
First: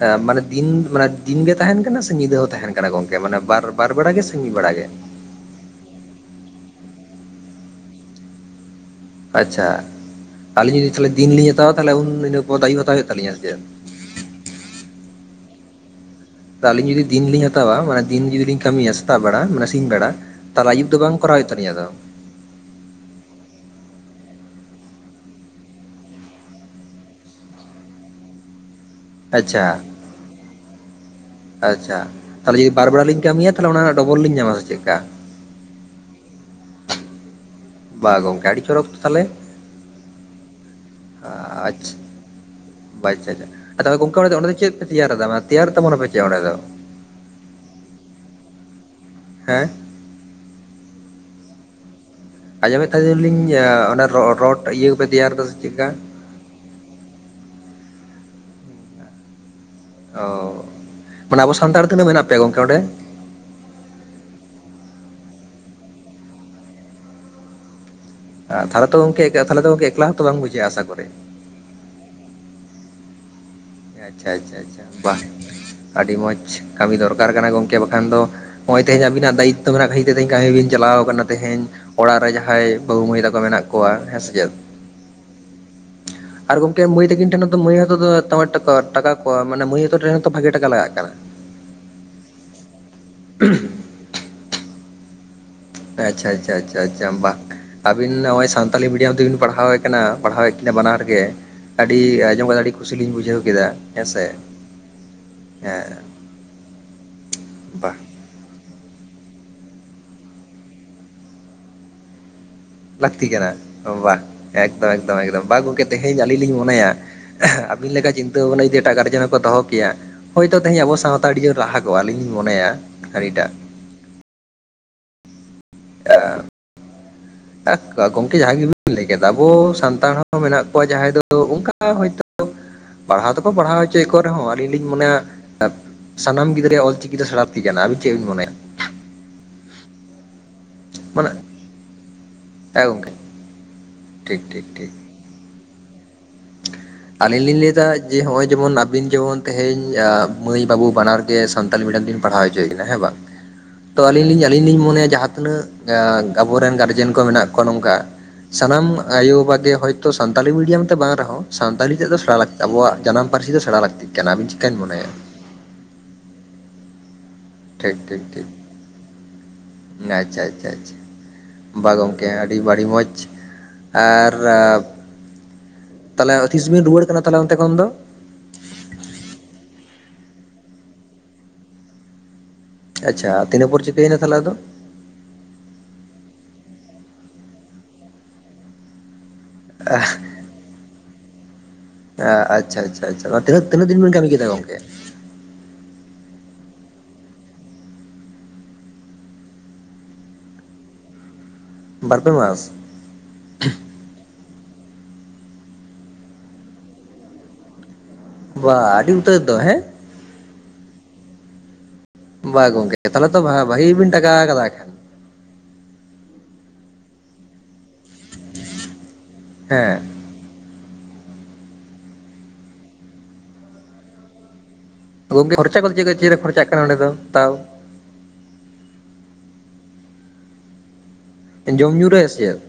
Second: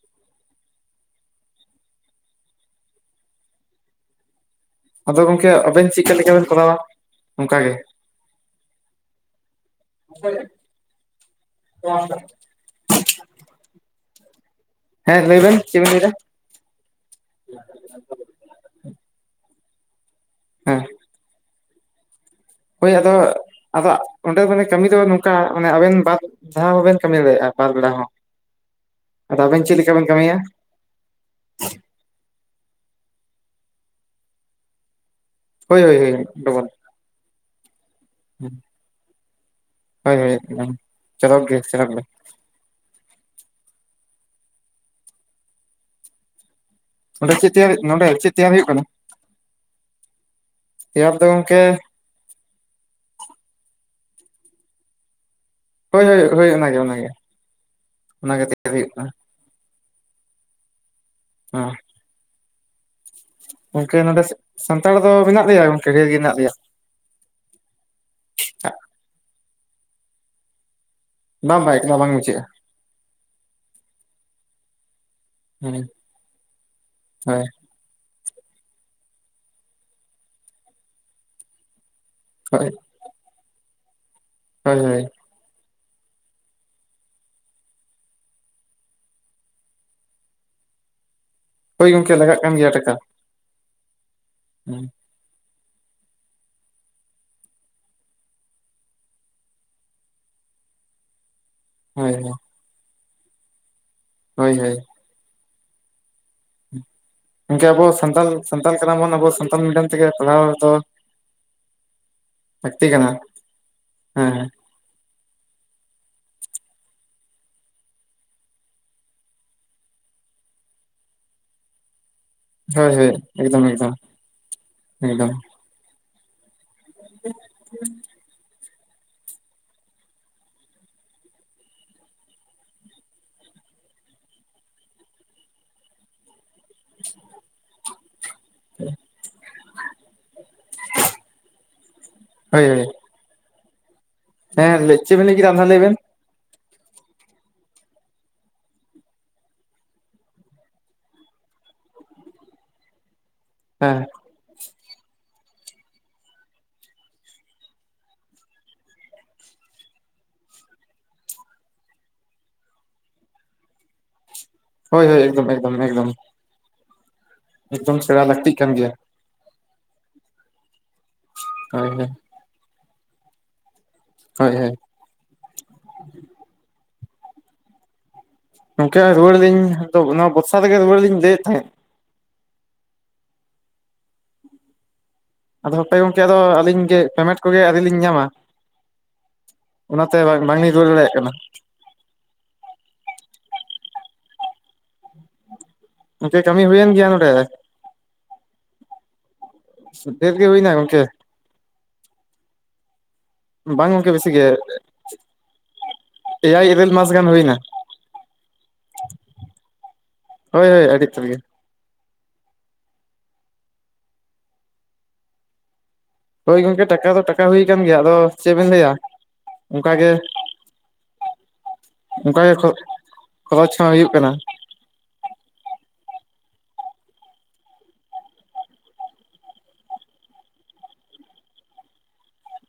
ᱦᱸ ᱢᱟᱱᱮ ᱫᱤᱱ ᱢᱟᱱᱮ ᱫᱤᱱ ᱜᱮ ᱛᱟᱦᱮᱸᱱ ᱠᱟᱱᱟ ᱥᱮ, ᱧᱤᱫᱟᱹ ᱦᱚᱸ ᱛᱟᱦᱮᱸᱱ ᱠᱟᱱᱟ ᱜᱚᱝᱠᱮ ᱢᱟᱱᱮ ᱵᱟᱨ-ᱵᱟᱨ ᱵᱮᱲᱟ ᱜᱮ ᱥᱮ ᱢᱤᱫ ᱵᱮᱲᱟ ᱜᱮ? ᱟᱫᱚ ᱜᱚᱝᱠᱮ ᱟᱵᱮᱱ ᱪᱮᱫᱠᱟ ᱞᱮᱠᱟᱵᱮᱱ ᱠᱚᱨᱟᱣᱟ ᱚᱱᱠᱟ ᱜᱮ᱾ ᱟᱪᱷᱟ ᱟᱞᱤᱧ ᱡᱩᱫᱤ ᱫᱤᱱ ᱞᱤᱧ ᱦᱟᱛᱟᱣᱼᱟ, ᱛᱟᱦᱚᱞᱮ ᱤᱱᱟ ᱯᱚᱨ ᱫᱚ ᱟᱹᱭᱩᱵ ᱦᱟᱨᱟᱣ ᱦᱳᱭᱳᱜᱼᱟ ᱥᱮ ᱪᱮᱫ? ᱦᱮᱸ ᱞᱟᱹᱭ ᱵᱮᱱ ᱪᱮᱫ ᱵᱮᱱ ᱞᱟᱹᱭ ᱫᱟ᱾ ᱟᱹᱞᱤᱧ ᱡᱩᱫᱤ ᱫᱤᱱ ᱞᱤᱧ ᱦᱟᱛᱟᱣᱟ, ᱢᱟᱱᱮ ᱫᱤᱱ ᱡᱚᱫᱤᱧ ᱠᱟᱹᱢᱤᱭᱟ ᱥᱮᱛᱟᱜ ᱵᱮᱲᱟ ᱢᱟᱱᱮ ᱥᱤᱧ ᱵᱮᱲᱟ ᱛᱟᱞᱦᱮ ᱦᱮᱸ ᱟᱭᱩᱵ ᱫᱚ ᱵᱟᱝ ᱠᱚᱨᱟᱣ ᱦᱳᱭᱳᱜ ᱛᱟᱞᱤᱧᱟ ᱛᱚ? ᱦᱳᱭ ᱟᱫᱚ ᱟᱫᱚ ᱚᱸᱰᱮ ᱢᱟᱱᱮ ᱠᱟᱹᱢᱤ ᱫᱚ ᱱᱚᱝᱠᱟ, ᱢᱟᱱᱮ ᱟᱵᱮᱱ ᱵᱟᱨ ᱫᱷᱟᱣ ᱦᱚᱸᱵᱮᱱ ᱠᱟᱹᱢᱤ ᱫᱟᱲᱮᱭᱟᱜᱼᱟ᱾ ᱵᱟᱨ ᱵᱮᱲᱟ ᱦᱚᱸ᱾ *inaudible* ᱟᱵᱮᱱ ᱟᱪᱪᱷᱟᱻ᱾ ᱪᱮᱫ ᱞᱮᱠᱟ ᱵᱮᱱ ᱠᱟᱹᱢᱤᱭᱟ ᱟᱪᱪᱷᱟ ᱛᱟᱦᱚᱞᱮ ᱡᱩᱫᱤ ᱵᱟᱨ ᱵᱮᱲᱟ ᱞᱤᱧ ᱠᱟᱹᱢᱤᱭᱟ, ᱛᱟᱦᱚᱞᱮ ᱚᱱᱟ ᱨᱮᱱᱟᱜ ᱰᱚᱵᱚᱞ ᱞᱤᱧ ᱧᱟᱢᱟ, ᱥᱮ ᱪᱮᱫᱠᱟ? ᱦᱳᱭᱻ ᱦᱳᱭᱻ ᱦᱳᱭᱻ, ᱰᱚᱵᱚᱞ᱾ ᱵᱟ ᱜᱚᱝᱠᱮ ᱟᱹᱰᱤ ᱪᱚᱨᱚᱠ ᱛᱚ ᱛᱟᱦᱚᱞᱮ, ᱦᱳᱭ ᱦᱳᱭ ᱮᱠᱫᱚᱢ ᱪᱚᱨᱚᱠ ᱜᱮ ᱪᱚᱨᱚᱠ ᱟᱪᱪᱷᱟ᱾ ᱜᱮ ᱟᱪᱪᱷᱟᱻ ᱟᱪᱪᱷᱟᱻ ᱛᱟᱦᱚᱞᱮ ᱜᱚᱢᱠᱮ ᱚᱱᱰᱮ ᱫᱚ ᱪᱮᱫ ᱯᱮ ᱛᱮᱭᱟᱨᱫᱟ ᱛᱮᱭᱟᱨ ᱛᱟᱵᱚᱱᱟ ᱯᱮ ᱪᱮᱫ ᱚᱸᱰᱮ ᱫᱚ? ᱱᱚᱰᱮ ᱪᱮᱫ ᱛᱮᱭᱟᱨ ᱦᱳᱭᱳᱜ ᱠᱟᱱᱟ-ᱱᱚᱰᱮ ᱪᱮᱫ ᱛᱮᱭᱟᱨ ᱦᱳᱭᱳᱜ ᱠᱟᱱᱟ, ᱦᱮᱸ ᱛᱮᱭᱟᱨ ᱫᱚ ᱜᱚᱝᱠᱮ ᱟᱸᱡᱚᱢᱮᱫ ᱛᱟᱦᱮᱸ ᱱᱟᱞᱤᱧ ᱨᱚᱰ ᱤᱭᱟᱹ ᱠᱚᱯᱮ ᱛᱮᱭᱟᱨ ᱮᱫᱟ? ᱪᱮᱫᱠᱟ? ᱦᱳᱭᱻ ᱦᱳᱭᱻ ᱦᱳᱭᱻ ᱚᱱᱟ ᱜᱮ ᱚᱱᱟ ᱜᱮ- ᱚᱱᱟ ᱜᱮ, ᱛᱮᱭᱟᱨ ᱦᱳᱭᱳᱜ ᱠᱟᱱᱟ᱾ ᱚ ᱢᱟᱱᱮ ᱟᱵᱚ ᱥᱟᱱᱛᱟᱲ ᱛᱤᱱᱟᱹᱜ ᱢᱮᱱᱟᱜ ᱯᱮᱭᱟ ᱜᱚᱢᱠᱮ ᱚᱸᱰᱮ? ᱜᱚᱢᱠᱮ ᱱᱚᱰᱮ ᱥᱟᱱᱛᱟᱲ ᱫᱚ ᱢᱮᱱᱟᱜ ᱞᱮᱭᱟ ᱜᱚᱢᱠᱮ ᱰᱷᱮᱨ ᱜᱮ ᱢᱮᱱᱟᱜ ᱞᱮᱭᱟ᱾ ᱛᱟᱦᱚᱞᱮ ᱛᱚ ᱜᱚᱢᱠᱮ, ᱛᱟᱦᱚᱞᱮ ᱛᱚ, ᱮᱠᱞᱟ ᱦᱚᱸᱛᱚ ᱵᱟᱝ ᱵᱩᱡᱟᱹᱜᱼᱟ ᱟᱥᱟ ᱠᱚᱨᱤ? ᱵᱟᱝ ᱵᱟᱝ ᱮᱠᱞᱟ ᱵᱟᱝ ᱵᱩᱡᱷᱟᱹᱜᱼᱟ᱾ ᱟᱪᱪᱷᱟᱻ ᱟᱪᱪᱷᱟᱻ ᱟᱪᱪᱷᱟᱻ, ᱵᱟ ᱦᱮᱸ ᱟᱹᱰᱤ ᱢᱚᱸᱡᱽ ᱠᱟᱹᱢᱤ ᱫᱚᱨᱠᱟᱨ ᱦᱳᱭ ᱠᱟᱱᱟ, ᱜᱚᱢᱠᱮ ᱵᱟᱠᱷᱟᱱ ᱫᱚ ᱱᱚᱜ ᱚᱭ ᱛᱮᱦᱮᱧ ᱟᱵᱤᱱᱟᱜ ᱫᱟᱭᱤᱛᱚ ᱢᱮᱱᱟᱜ ᱠᱷᱟᱹᱛᱤᱨ ᱛᱮ, ᱛᱮᱦᱮᱧ ᱠᱟᱹᱢᱤ ᱵᱤᱱ ᱪᱟᱞᱟᱣ ᱠᱟᱱᱟ ᱛᱮᱦᱮᱧ ᱚᱲᱟᱜ ᱨᱮ ᱡᱟᱦᱟᱸᱭ ᱦᱳᱭ ᱵᱟᱵᱩ ᱢᱟᱹᱭ ᱛᱟᱠᱚ ᱢᱮᱱᱟᱜ ᱠᱚᱣᱟ ᱦᱮᱸ ᱥᱮ ᱪᱮᱫ? ᱦᱳᱭᱻ ᱦᱳᱭᱻ᱾ ᱟᱫᱚ ᱜᱚᱝᱠᱮ ᱢᱟᱹᱭ ᱛᱟᱠᱤᱱ ᱴᱷᱮᱱ ᱦᱚᱛᱚ ᱫᱚᱢᱮ ᱴᱟᱠᱟ ᱞᱟᱜᱟᱜ ᱠᱟᱱᱟ᱾ᱫᱚᱢᱮ ᱴᱟᱠᱟ ᱞᱟᱜᱟᱜ ᱠᱟᱱᱟ᱾ ᱦᱳᱭ ᱜᱚᱝᱠᱮ ᱞᱟᱜᱟᱜ ᱠᱟᱱ ᱜᱮᱭᱟ ᱴᱟᱠᱟ᱾ ᱩᱸ *unintelligible* ᱟᱪᱪᱷᱟᱻ ᱟᱪᱪᱷᱟᱻ ᱟᱪᱪᱷᱟᱻ ᱟᱪᱪᱷᱟᱻ ᱵᱟᱠ᱾ ᱟᱹᱵᱤᱱ ᱱᱚᱜᱼᱚᱭ ᱥᱟᱱᱛᱟᱞᱤ ᱢᱤᱰᱤᱭᱟᱢ ᱛᱮᱵᱤᱱ ᱯᱟᱲᱦᱟᱣᱮ ᱠᱟᱱᱟ, ᱯᱟᱲᱦᱟᱣᱮᱫ ᱠᱤᱱᱟ ᱵᱟᱱᱟᱨ ᱜᱮ ᱟᱹᱰᱤ ᱦᱳᱭ ᱦᱳᱭ ᱟᱸᱡᱚᱢ ᱠᱟᱛᱮ ᱟᱹᱰᱤ ᱠᱩᱥᱤᱞᱤᱧ ᱵᱩᱡᱷᱟᱹᱣ ᱠᱮᱫᱟ ᱦᱮᱸ ᱥᱮ᱾ ᱦᱳᱭᱻ ᱦᱳᱭᱻ, ᱾ ᱮᱸᱻ᱾ ᱩᱸ ᱜᱝᱠᱮ ᱟᱵᱚ ᱥᱟᱱᱛᱟᱞ ᱥᱟᱱᱛᱟᱞ ᱠᱟᱱᱟ ᱵᱚᱱ ᱟᱵᱚ ᱥᱟᱱᱛᱟᱞ ᱢᱤᱰᱤᱭᱟᱢ ᱛᱮᱜᱮ ᱯᱟᱲᱦᱟᱣ ᱫᱚ᱾ *inaudible* ᱞᱟᱹᱠᱛᱤ ᱠᱟᱱᱟ ᱵᱟ ᱦᱮᱸ ᱦᱮᱸ ᱮᱠᱫᱚᱢ ᱮᱠᱫᱚᱢ ᱮᱠᱫᱚᱢ ᱵᱟ ᱜᱚᱢᱠᱮ ᱛᱮᱦᱮᱧ ᱟᱹᱞᱤᱧ ᱞᱤᱧ ᱢᱚᱱᱮᱭᱟ᱾ ᱮᱸᱦᱮᱸ ᱟᱹᱵᱤᱱ ᱞᱮᱠᱟ ᱪᱤᱱᱛᱟᱹ ᱵᱷᱟᱱᱟ ᱡᱫᱤ ᱮᱴᱟᱜ ᱜᱟᱨᱡᱮᱱ ᱦᱚᱸᱠᱚ ᱫᱚᱦᱚ ᱠᱮᱭᱟ ᱦᱚᱭᱛᱳ ᱛᱮᱦᱮᱧ ᱟᱵᱚ ᱥᱟᱶᱛᱟᱲᱤᱭᱟ. ᱨᱟᱦᱟ᱾ ᱠᱚ ᱟᱹᱞᱤᱧ ᱞᱤᱧ ᱢᱚᱱᱮᱭᱟ ᱦᱳᱭ ᱟᱲᱤᱴᱟᱜ᱾ ᱢᱤᱫ ᱫᱚ᱾ ᱟᱣ ᱜᱚᱝᱠᱮ ᱡᱟᱦᱟᱸ ᱜᱮᱵᱤᱱ ᱾ ᱞᱮᱭ ᱠᱮᱫ ᱟᱵᱚ ᱥᱟᱱᱛᱟᱲ ᱦᱚᱸ ᱢᱮᱱᱟᱜ ᱠᱚᱣᱟ ᱡᱟᱦᱟᱸᱭ ᱫᱚ ᱚᱱᱠᱟ ᱦᱚᱭᱛᱳ᱾ ᱯᱟᱲᱦᱟᱣ ᱫᱚᱠᱚ ᱯᱟᱲᱦᱟᱣ ᱦᱚᱪᱚᱭᱮᱫ ᱠᱚ ᱨᱮᱦᱚᱸ ᱟᱞᱤᱧ ᱞᱤᱧ ᱢᱚᱱᱮᱭᱟ ᱥᱟᱱᱟᱢ ᱜᱤᱫᱽᱨᱟᱹ᱾ ᱜᱮᱸ ᱚᱞ ᱪᱤᱠᱤ ᱫᱚ ᱥᱮᱸᱲᱟ ᱞᱟ. ᱠᱛᱤ ᱠᱟᱱᱟ ᱟᱵᱤᱱ ᱪᱮᱫᱵᱤᱱ ᱢᱮᱭᱟ? ᱦᱮᱸ ᱢᱟᱱᱮ ᱮ ᱜᱚᱝᱠ᱾ ᱦᱮᱸᱟᱹᱭ ᱪᱮᱫ ᱵᱮᱱᱤ ᱞᱟᱹᱭ ᱠᱮᱫᱟ ᱟᱨ ᱢᱤᱫ ᱫᱷᱟᱣ ᱞᱟ. ᱭ ᱵᱮᱱ? ᱟᱞᱤᱧ ᱞᱤᱧ ᱞᱟᱹᱭᱮᱫᱟ ᱡᱮ ᱦᱚᱸᱜ ᱚᱭ ᱡᱮᱢᱚᱱ ᱟᱵᱤᱱ ᱡᱮᱢᱚᱱ ᱛᱮᱦᱮᱧ ᱢᱟᱹᱭ ᱵᱟᱹᱵᱩ ᱵᱟᱱᱟᱨ ᱜᱮᱸ ᱥᱟᱱᱛᱤ ᱢᱤᱰᱤᱭᱟᱢ ᱛᱮᱵᱤᱱ ᱯᱟᱲᱦᱟᱣ ᱦᱚᱪᱚᱭᱮᱱᱟ ᱦᱮᱸ ᱵᱟᱝ *inaudible* ᱛᱚ ᱟᱞᱤᱧ ᱞᱤᱧ ᱟᱞᱤᱧ ᱞᱤᱧ ᱢᱚᱱᱮᱭᱟ ᱡᱟᱦᱟᱸ ᱛᱤᱱᱟᱹᱜ ᱟᱵᱚᱨᱮᱱ ᱜᱟᱨᱡᱮᱱ ᱠᱚ ᱢᱮᱱᱟᱜ ᱠᱚᱣᱟ ᱱᱚᱝᱠᱟ‍᱾ ᱥᱟᱱᱟᱢ ᱟᱭᱳ ᱵᱟᱵᱟᱜ ᱜᱮᱸ ᱦᱚᱭᱛᱚ ᱥᱟᱱᱛᱟᱞᱤ ᱢᱤᱰᱤᱭᱟᱢ ᱛᱮ ᱵᱟᱝ ᱨᱮᱦᱚᱸ ᱥᱟᱱᱛᱟᱞᱤ ᱛᱮᱫ ᱫᱚ ᱥᱮᱸᱬᱟ ᱞᱟᱹᱠᱛᱤ ᱟᱵᱚᱣᱟᱜ ᱡᱟᱱᱟᱢ ᱯᱟᱹᱨᱥᱤ ᱫᱚ ᱥᱮᱸᱬᱲ ᱞᱟᱹᱠᱛᱤᱜ ᱠᱟᱱᱟ ᱟᱵᱤᱱ ᱪᱮ? ᱦᱳᱭ ᱦᱳᱭ ᱮᱠᱫᱚᱢ ᱮᱠᱫᱚᱢ ᱮᱠᱫᱚᱢ ᱴᱷᱤᱠ ᱮᱠᱫᱚᱢ ᱴᱷᱤᱠ ᱥᱮᱬᱟ ᱴᱷᱤᱠ ᱞᱟᱹᱠᱛᱤᱜ ᱠᱟᱱ ᱜᱮᱭᱟ ᱟᱪᱪᱷᱟ ᱟᱪᱪᱷᱟ ᱟᱪᱪᱷ᱾ ᱦᱳᱭ ᱵᱟᱝ ᱦᱳᱭ ᱜᱚᱝᱠᱮ ᱟᱹᱰᱤ ᱵᱟᱹᱰᱤ ᱢᱚᱸᱡᱽ ᱟᱨ ᱦᱳᱭ ᱦᱳᱭ ᱛᱟᱦᱚᱞᱮ ᱛᱤᱥ ᱵᱮᱱ ᱨᱩᱣᱟᱹᱲ ᱠᱟᱱᱟ ᱛᱟᱦᱞᱮ ᱚᱱᱛᱮ ᱠᱷᱚᱱ ᱫᱚ? ᱱᱚᱝᱠᱮ ᱨᱩᱣᱟᱹᱲ ᱞᱤᱧ ᱱᱚᱣᱟ ᱵᱚᱨᱥᱟ ᱨᱮᱜᱮ ᱨᱩᱣᱟᱹᱲ ᱞᱤᱧ ᱞᱟᱹᱭᱮᱫ ᱛᱟᱦᱮᱸᱫ᱾ ᱟᱪᱪᱷᱟ ᱛᱤᱱᱟᱹ ᱯᱚᱨ ᱪᱮᱭᱮᱱᱟ ᱛᱟᱦᱚᱞᱮ ᱟᱫᱚ? ᱟᱫᱚ ᱦᱟᱯᱮ ᱜᱚᱝᱠᱮ ᱟᱫᱚ ᱟᱹᱞᱤᱧ ᱜᱮ ᱯᱮᱢᱮᱱᱴ ᱠᱚᱜᱮ ᱟᱹᱨᱤᱞᱤᱧ ᱧᱟᱢᱟ ᱚᱱᱟᱛᱮ ᱵᱟᱝ ᱵᱟᱝ ᱧᱤᱧ ᱨᱩᱭᱟᱟᱹᱲ ᱫᱟᱲᱮᱭᱟᱜ ᱠᱟᱱᱟ᱾ ᱮᱸ ᱟᱪᱪᱷᱟ ᱟᱪᱪᱷᱟ ᱴᱟ. ᱱᱟᱜ ᱛᱤᱱᱟᱹᱜ ᱫᱤᱱ ᱵᱤᱱ ᱠᱟᱹᱢᱤ ᱠᱮᱫᱟ ᱜᱚᱝᱠᱮ? ᱜᱚᱝᱠᱮ ᱠᱟᱹᱢᱤ ᱦᱩᱭᱮᱱ ᱜᱮᱭᱟ ᱱᱚᱰᱮ ᱴᱮᱨ ᱜᱮᱸ ᱦᱩᱭᱱᱟ ᱜᱚᱝᱠᱮ ᱵᱟᱨ ᱯᱮ ᱢᱟᱥ? ᱵᱟᱝ ᱜᱚᱝᱠᱮ ᱵᱮᱥᱤ ᱜᱮ᱾ ᱮᱭᱟᱭ ᱤᱨᱟᱹᱞ ᱢᱟᱥ ᱜᱟᱱ ᱦᱩᱭᱱᱟ‍᱾ ᱵᱟ ᱟᱹᱰᱤ ᱩᱛᱟᱹᱨ ᱫᱚ ᱦᱮᱸ? ᱦᱳᱭ ᱦᱳᱭ ᱟᱹᱰᱤ ᱩᱛᱟᱹᱨ ᱜᱮ᱾ ᱵᱟ ᱜᱚᱝᱠᱮ ᱛᱟᱦᱮ ᱛᱚ ᱵᱷᱟ ᱵᱷᱟᱜᱮᱵᱤᱱ ᱴᱟᱠᱟ ᱠᱟᱫᱟ ᱟᱠᱷᱟᱱ? ᱦᱳᱭ ᱜᱚᱝᱠᱮ ᱴᱟᱠᱟ ᱫᱚ ᱴᱟᱠᱟ ᱦᱩᱭ ᱟᱠᱟᱱ ᱜᱮᱭᱟ ᱟᱫᱚ ᱪᱮᱫ ᱵᱮᱤᱱ ᱞᱟᱹᱭᱟ ᱚᱱᱠ ᱜᱮᱸ ᱦᱮᱸ ᱚᱱᱠᱟ ᱜᱮ ᱠᱷᱚ ᱠᱷᱚᱨᱚᱪ ᱦᱚᱸ ᱦᱩᱭᱩᱜ ᱠᱟᱱᱟ ᱜᱚᱝᱠᱮ ᱠᱷᱚᱨᱪᱟ ᱠᱚᱫᱚ ᱪᱮ ᱠᱷᱚᱨᱪᱟ ᱱᱚᱰᱮ ᱫᱚ ᱛᱟᱶ? ᱡᱚᱢ ᱧᱩᱩ ᱨᱮ ᱥᱮ ᱪᱮᱫ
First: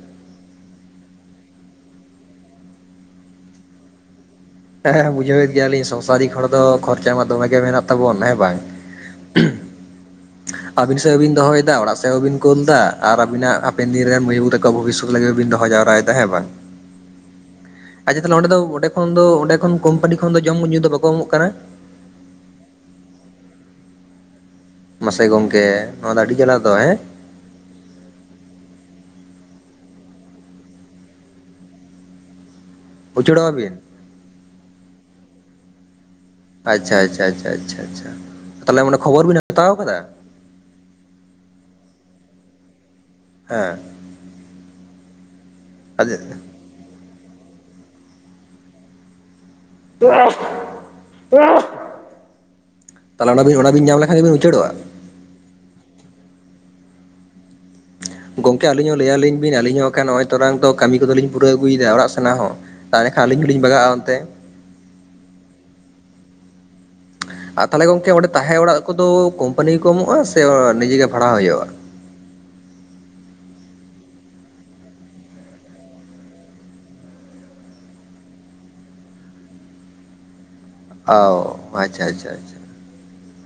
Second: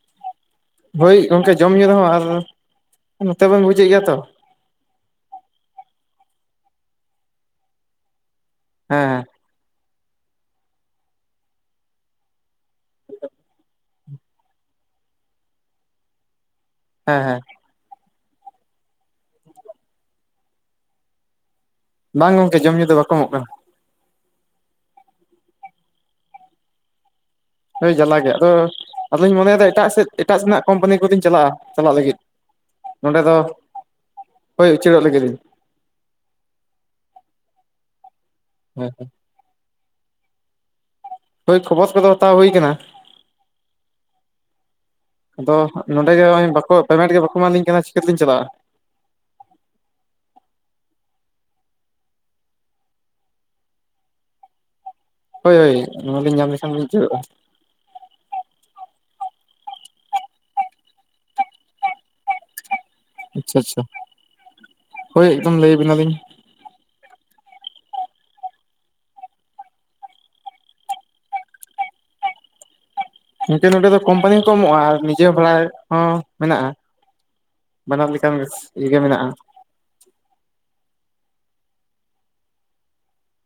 ᱦᱳᱭ ᱜᱚᱝᱠᱮ ᱡᱚᱢ ᱧᱩᱩ ᱨᱮᱦᱚᱸ ᱟᱨ ᱱᱚᱛᱮ ᱵᱮᱱ ᱵᱩᱡᱮᱫ ᱜᱮᱭᱟ ᱛᱚ᱾ ᱦᱮᱸ ᱦᱮᱸ ᱵᱩᱡᱷᱟᱶᱮᱫ ᱜᱮᱭᱟᱞᱤᱧ ᱥᱚᱝᱥᱟᱨᱤᱠ ᱦᱚᱲ ᱫᱚ ᱠᱷᱚᱨᱪᱟ ᱢᱟ ᱫᱚᱢᱮ ᱜᱮ ᱢᱮᱱᱟᱜ ᱛᱟᱵᱚᱱ ᱦᱮᱸ ᱵᱟᱝ? ᱦᱮᱸ ᱦᱮᱸ ᱟᱹᱵᱤᱱ ᱥᱮᱫ ᱦᱚᱸ ᱵᱤᱱ ᱫᱚᱦᱚᱭᱮᱫᱟ ᱚᱲᱟᱜ ᱥᱮᱫ ᱦᱚᱸᱵᱤᱱ ᱠᱳᱞ ᱮᱫᱟ ᱟᱨ ᱟᱵᱤᱱᱟᱜ ᱦᱟᱯᱮᱱ ᱫᱤᱱ ᱨᱮᱱ ᱢᱟᱹᱭ ᱵᱟᱵᱩ ᱛᱟᱠᱚ ᱚᱱᱠᱳ ᱵᱷᱚᱵᱤᱥᱚᱛ ᱞᱟᱹᱜᱤᱫ ᱜᱮᱵᱤᱱ ᱫᱚᱦᱚ ᱡᱟᱣᱨᱟᱭᱮᱫᱟ ᱦᱮᱸ ᱵᱟᱝ? ᱦᱮᱸ ᱦᱮᱸ᱾ ᱟᱪᱪᱷᱟ ᱛᱟᱦᱚᱞᱮ ᱚᱸᱰᱮ ᱫᱚ ᱚᱸᱰᱮ ᱠᱷᱚᱱ ᱫᱚ ᱚᱸᱰᱮ ᱠᱷᱚᱱ ᱠᱳᱢᱯᱟᱱᱤ ᱠᱷᱚᱱ ᱫᱚ ᱡᱚᱢ ᱧᱩ ᱫᱚ ᱵᱟᱠᱚ ᱮᱢᱚᱜ ᱠᱟᱱᱟ᱾ ᱵᱟᱝ ᱜᱚᱝᱠᱮ ᱡᱚᱢ ᱧᱩ ᱫᱚ ᱵᱟᱠᱚ ᱮᱢᱚᱜ ᱠᱟᱱᱟ᱾ ᱢᱟᱥᱮ ᱜᱚᱝᱠᱮ ᱱᱚᱣᱟ ᱫᱚ ᱟᱹᱰᱤ ᱡᱟᱞᱟ ᱫᱚ ᱦᱮᱸ ᱦᱳᱭ ᱡᱟᱞᱟ ᱜᱮ ᱟᱫᱚ ᱟᱫᱚᱧ ᱢᱚᱱᱮᱭᱮᱫᱟ ᱮᱴᱟᱜ ᱥᱮᱫ ᱮᱴᱟᱜ ᱥᱮᱱᱟᱜ ᱠᱳᱢᱯᱟᱱᱤ ᱠᱚᱫᱚᱧ ᱪᱟᱞᱟᱜᱼᱟ ᱪᱟᱞᱟᱜ ᱞᱟᱹᱜᱤᱫ᱾ ᱱᱚᱸᱰᱮ ᱫᱚ ᱩᱪᱟᱹᱲᱚᱜ ᱟᱹᱵᱤᱱ ᱦᱩᱭ ᱩᱪᱟᱹᱲᱚᱜ ᱞᱟᱹᱜᱤᱫ ᱤᱧ ᱟᱪᱪᱷᱟ ᱟᱪᱪᱷᱟ ᱟᱪᱷᱟ ᱟᱪᱷᱟ ᱟᱪᱷᱟ ᱛᱟᱦᱚᱞᱮ ᱚᱸᱰᱮ ᱠᱷᱚᱵᱚᱨ ᱵᱤᱱ ᱦᱟᱛᱟᱣ ᱟᱠᱟᱫᱟ ᱦᱳᱭ ᱠᱷᱚᱵᱚᱨ ᱠᱚᱫᱚ ᱦᱟᱛᱟᱣ ᱦᱩᱭ ᱟᱠᱟᱱᱟ ᱦᱮᱸ ᱟᱫᱚ ᱱᱚᱸᱰᱮ ᱜᱮ *unintelligible* ᱯᱮᱢᱮᱱᱴ ᱜᱮ ᱵᱟᱠᱚ ᱮᱢᱟᱞᱤᱧ ᱠᱟᱱᱟ ᱪᱤᱠᱟᱹ ᱛᱮᱞᱤᱧ ᱪᱟᱞᱟᱜᱼᱟ ᱛᱟᱦᱚᱞᱮ ᱚᱱᱟ *unintelligible* ᱚᱱᱟ ᱵᱤᱱ ᱧᱟᱢ ᱞᱮᱠᱷᱟᱱ ᱜᱮᱵᱤᱱ ᱩᱪᱟᱹᱲᱚᱜᱼᱟ ᱦᱳᱭ ᱦᱳᱭ ᱱᱚᱣᱟᱞᱤᱧ ᱧᱟᱢ ᱞᱮᱠᱷᱟᱱ ᱜᱮᱞᱤᱧ ᱩᱪᱟᱹᱲᱚᱜᱼᱟ *inaudible* ᱜᱚᱝᱠᱮ ᱟᱹᱞᱤᱧ ᱦᱚᱸ ᱞᱟᱹᱭᱟᱞᱤᱧ ᱵᱤᱱ ᱟᱞᱤᱧ ᱦᱚᱸ ᱠᱷᱟᱱ ᱱᱚᱜᱼᱚᱭ ᱛᱚᱨᱟᱝ ᱫᱚ ᱠᱟᱹᱢᱤ ᱠᱚᱫᱚᱞᱤᱧ ᱯᱩᱨᱟᱹᱣ ᱟᱹᱜᱩᱭᱮᱫᱟ ᱚᱲᱟᱜ ᱥᱮᱱᱟᱜ ᱦᱚᱸ ᱛᱟᱦᱚᱞᱮ ᱠᱷᱟᱱ ᱟᱞᱤᱧ ᱟᱪᱪᱷᱟ ᱦᱚᱸᱞᱤᱧ ᱟᱪᱪᱷᱟ ᱵᱟᱜᱟᱜᱼᱟ ᱚᱱᱛᱮ ᱦᱳᱭ ᱮᱠᱫᱚᱢ ᱞᱟᱹᱭᱟ ᱵᱤᱱᱟ ᱞᱤᱧ ᱟᱨ ᱛᱟᱦᱞᱮ ᱜᱚᱝᱠᱮ ᱚᱸᱰᱮ ᱛᱟᱦᱮᱸ ᱚᱲᱟᱜ ᱠᱚᱫᱚ ᱠᱳᱢᱯᱟᱱᱤ ᱜᱮᱠᱚ ᱮᱢᱚᱜᱼᱟ ᱥᱮ ᱱᱤᱡᱮᱜ ᱜᱮ ᱵᱷᱟᱲᱟ ᱦᱩᱭᱩᱜᱼᱟ *unintelligible* ᱱᱚᱰᱮ ᱫᱚ ᱠᱚᱢᱯᱟᱱᱤ ᱦᱚᱸ ᱠᱚ ᱮᱢᱚᱜᱼᱟ ᱟᱨ ᱱᱤᱡᱮ ᱵᱷᱟᱲᱟ ᱦᱚᱸ ᱢᱮᱱᱟᱜᱼᱟ ᱵᱟᱱᱟᱨ ᱞᱮᱠᱟᱱ *unintelligible* ᱜᱮ ᱢᱮᱱᱟᱜᱼᱟ ᱟᱣ ᱟᱪᱪᱷᱟ ᱟᱪᱪᱷᱟ ᱟᱪᱪᱷᱟ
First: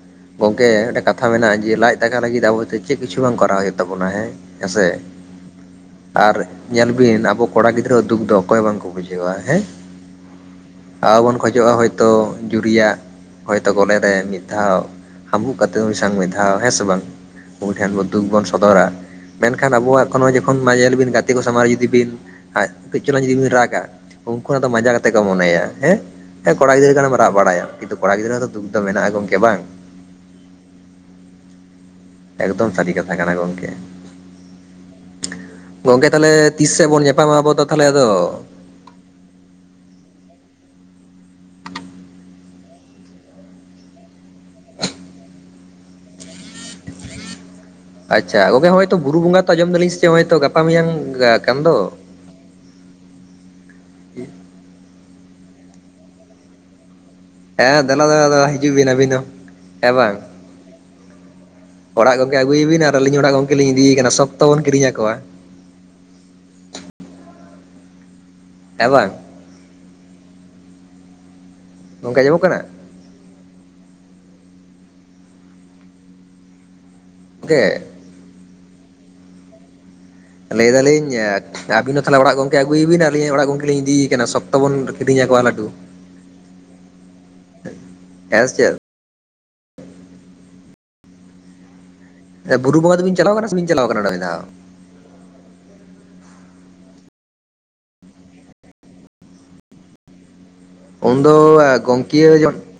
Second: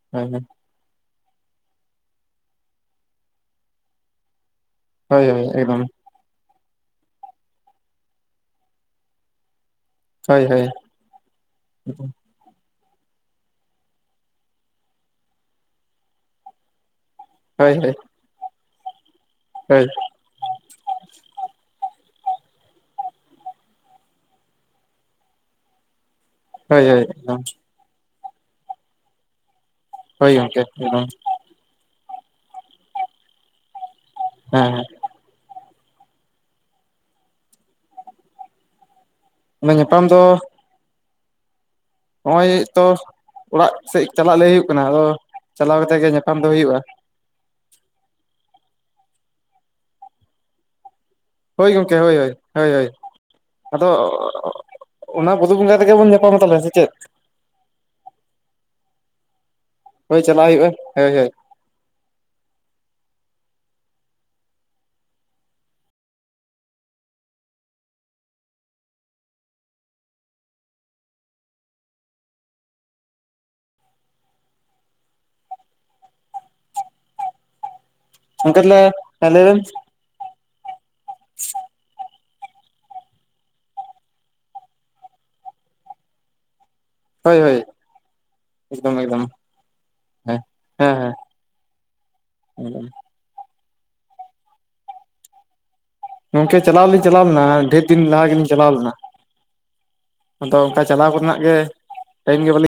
*unintelligible* ᱦᱮᱸ ᱢᱤᱫ ᱠᱟᱛᱷᱟ ᱢᱮᱱᱟᱜᱼᱟ ᱡᱮ ᱞᱟᱻᱡ ᱫᱟᱠᱟ ᱞᱟᱹᱜᱤᱫ ᱟᱵᱚ ᱫᱚ ᱪᱮᱫ ᱠᱤᱪᱩ ᱵᱟᱝ ᱠᱚᱨᱟᱣ ᱦᱩᱭᱩᱜ ᱛᱟᱵᱚᱱᱟ ᱦᱮᱸ ᱦᱮᱸᱥᱮ *unintelligible* ᱮᱠᱫᱚᱢ ᱟᱨ ᱧᱮᱞ ᱵᱤᱱ ᱟᱵᱚ ᱠᱚᱲᱟ ᱜᱤᱫᱽᱨᱟᱹ ᱫᱩᱠ ᱫᱚ ᱚᱠᱚᱭ ᱦᱚᱸ ᱵᱟᱝᱠᱚ ᱵᱩᱡᱷᱟᱹᱣᱟ ᱦᱮᱸ ᱦᱳᱭ ᱦᱳᱭ ᱟᱨ ᱵᱚᱱ ᱠᱷᱚᱡᱚᱜᱼᱟ ᱦᱳᱭᱛᱳ ᱡᱩᱨᱤᱭᱟᱜ ᱦᱚᱳᱭᱛᱳ *unintelligible* ᱨᱮ ᱢᱤᱫ ᱫᱷᱟᱣ ᱦᱟᱢᱵᱩᱜ ᱠᱟᱛᱮ ᱩᱱᱤ ᱥᱟᱶ ᱢᱤᱫ ᱫᱷᱟᱣ ᱦᱮᱸ ᱥᱮ ᱵᱟᱝ ᱦᱳᱭ ᱩᱱᱤ ᱴᱷᱮᱱ ᱦᱳᱭ ᱵᱚᱱ ᱫᱩᱠ ᱵᱚᱱ ᱥᱚᱫᱚᱨᱟ ᱢᱮᱱᱠᱷᱟᱱ ᱦᱳᱭ ᱟᱵᱚᱣᱟᱜ *unintelligible* *unintelligible* ᱡᱚᱠᱷᱚᱱ ᱢᱟᱧᱮᱞ ᱵᱤᱱ ᱜᱟᱛᱮ ᱠᱚ ᱥᱟᱢᱟᱝ ᱨᱮ ᱡᱩᱫᱤ ᱵᱤᱱ ᱠᱟᱹᱡᱽ ᱪᱚᱝᱞᱟᱝ ᱡᱩᱫᱤ ᱵᱤᱱ ᱨᱟᱜᱟ ᱩᱱ *unintelligible* ᱫᱚ ᱢᱟᱡᱟ ᱠᱟᱛᱮ ᱠᱚ ᱢᱚᱱᱮᱭᱟ ᱦᱮᱸ ᱦᱮᱸ ᱠᱚᱲᱟ ᱦᱳᱭ ᱜᱤᱫᱽᱨᱟᱹ ᱦᱳᱭ ᱠᱟᱱᱟᱢ ᱨᱟᱜ ᱮᱠᱫᱚᱢ ᱵᱟᱲᱟᱭᱟᱢ ᱠᱤᱱᱛᱩ ᱠᱚᱲᱟ ᱜᱤᱫᱽᱨᱟᱹ *unintelligible* ᱫᱩᱠ ᱫᱚ ᱢᱮᱱᱟᱜᱼᱟ ᱜᱚᱝᱠᱮ ᱦᱮᱸ ᱵᱟᱝ ᱦᱳᱭ ᱜᱚᱝᱠᱮ *unintelligible* ᱮᱠᱫᱚᱢ ᱥᱟᱹᱨᱤ ᱠᱟᱛᱷᱟ ᱠᱟᱱᱟ ᱜᱚᱝᱠᱮ ᱦᱮᱸ ᱦᱮᱸ *unintelligible* ᱜᱚᱢᱠᱮ ᱛᱟᱦᱚᱞᱮ ᱛᱤᱥ ᱥᱮᱜ ᱵᱚᱱ ᱧᱟᱯᱟᱢᱟ ᱟᱵᱚ ᱫᱚ ᱛᱟᱦᱚᱞᱮ ᱟᱫᱚ? ᱧᱟᱯᱟᱢ ᱫᱚ ᱱᱚᱜᱼᱚᱭ ᱛᱚ ᱚᱲᱟᱜ ᱥᱮᱜ ᱪᱟᱞᱟᱜ ᱞᱟᱹᱭ ᱦᱩᱭᱩᱜ ᱠᱟᱱᱟ ᱟᱫᱚ ᱪᱟᱞᱟᱣ ᱠᱟᱛᱮ ᱜᱮ ᱧᱟᱯᱟᱢ ᱫᱚ ᱦᱩᱭᱩᱜᱼᱟ ᱟᱪᱪᱷᱟ ᱜᱚᱢᱠᱮ ᱦᱚᱸᱜᱼᱚᱭ ᱛᱚ ᱵᱩᱨᱩ ᱵᱚᱸᱜᱟ ᱛᱚ ᱟᱸᱡᱚᱢ ᱮᱫᱟᱞᱤᱧ ᱪᱮᱜ ᱜᱟᱯᱟ ᱢᱮᱸᱭᱟᱝ ᱦᱳᱭ ᱜᱚᱢᱠᱮ ᱦᱳᱭ ᱦᱳᱭ ᱦᱳᱭ ᱦᱳᱭ ᱟᱫᱚ *unintelligible* ᱚᱱᱟ ᱵᱩᱨᱩ ᱵᱚᱸᱜᱟ ᱨᱮᱜᱮ ᱵᱚᱱ ᱧᱟᱯᱟᱢᱟ ᱛᱟᱦᱞᱮ ᱥᱮ ᱪᱮᱫ? ᱦᱮᱸ ᱫᱮᱞᱟ ᱫᱮᱞᱟ ᱦᱤᱡᱩᱜ ᱵᱤᱱ ᱟᱹᱵᱤᱱ ᱦᱚᱸ ᱦᱮᱸ ᱵᱟᱝ ᱪᱟᱞᱟᱣ ᱦᱩᱭᱩᱜᱼᱟ ᱦᱳᱭ ᱦᱳᱭ ᱚᱲᱟᱜ ᱜᱚᱝᱠᱮ ᱟᱜᱩᱭᱮᱵᱤᱱ ᱟᱨ ᱟᱹᱞᱤᱧ ᱚᱲᱟᱜ ᱜᱚᱝᱠᱮᱞᱤᱧ ᱤᱫᱤᱭᱮᱠᱟᱱᱟ ᱥᱚᱠᱛᱚ ᱵᱚᱱ ᱠᱤᱨᱤᱧ ᱟᱠᱚᱣᱟ ᱦᱮᱸ ᱵᱟᱝ ᱜᱚᱢᱠᱮ ᱟᱸᱡᱚᱢᱚᱜ ᱠᱟᱱᱟ? ᱜᱚᱢᱠᱮ ᱜᱚᱢᱠᱮ ᱛᱟᱦᱚᱞᱮ ᱞᱟᱹᱭ ᱵᱮᱱ ᱞᱟᱹᱭᱫᱟᱞᱤᱧ ᱟᱹᱵᱤᱱ ᱦᱚᱸ *unintelligible* ᱚᱲᱟᱜ ᱜᱚᱢᱠᱮ ᱟᱹᱜᱩᱭᱮᱵᱤᱱ ᱟᱹᱞᱤᱧ ᱦᱚᱸ ᱚᱲᱟᱜ ᱜᱚᱢᱠᱮᱞᱤᱧ ᱤᱫᱤᱭᱮ ᱠᱟᱱᱟ ᱥᱚᱠᱛᱚ ᱵᱚᱱ ᱠᱤᱨᱤᱧ ᱟᱠᱚᱣᱟ ᱞᱟᱹᱰᱩ ᱦᱳᱭ ᱦᱳᱭ ᱦᱮᱸ ᱥᱮ ᱪᱮᱫ ᱮᱠᱫᱚᱢ ᱮᱠᱫᱚᱢ ᱦᱮᱸᱻᱜ ᱦᱮᱸ ᱦᱮᱸ *unintelligible* ᱵᱩᱨᱩ ᱮᱠᱫᱚᱢ ᱵᱚᱸᱜᱟ ᱫᱚᱵᱤᱱ ᱪᱟᱞᱟᱣᱟᱠᱟᱱᱟ ᱥᱮᱵᱤᱱ ᱪᱟᱞᱟᱣ ᱠᱟᱱᱟ ᱢᱤᱫ ᱫᱷᱟᱣ ᱜᱚᱢᱠᱮ ᱪᱟᱞᱟᱣ ᱫᱩᱞᱤᱧ ᱪᱟᱞᱟᱣ ᱞᱮᱱᱟ ᱰᱷᱮᱨ ᱫᱤᱱ ᱞᱟᱦᱟ ᱜᱮᱞᱤᱧ ᱪᱟᱞᱟᱣ ᱞᱮᱱᱟ ᱟᱫᱚ ᱪᱟᱞᱟᱣ ᱩᱱᱫᱚ ᱠᱚᱨᱮᱱᱟᱜ ᱜᱮ ᱜᱚᱝᱠᱮ ᱴᱟᱭᱤᱢ ᱜᱮ ᱡᱚᱱ ᱵᱟᱹᱞᱤᱧ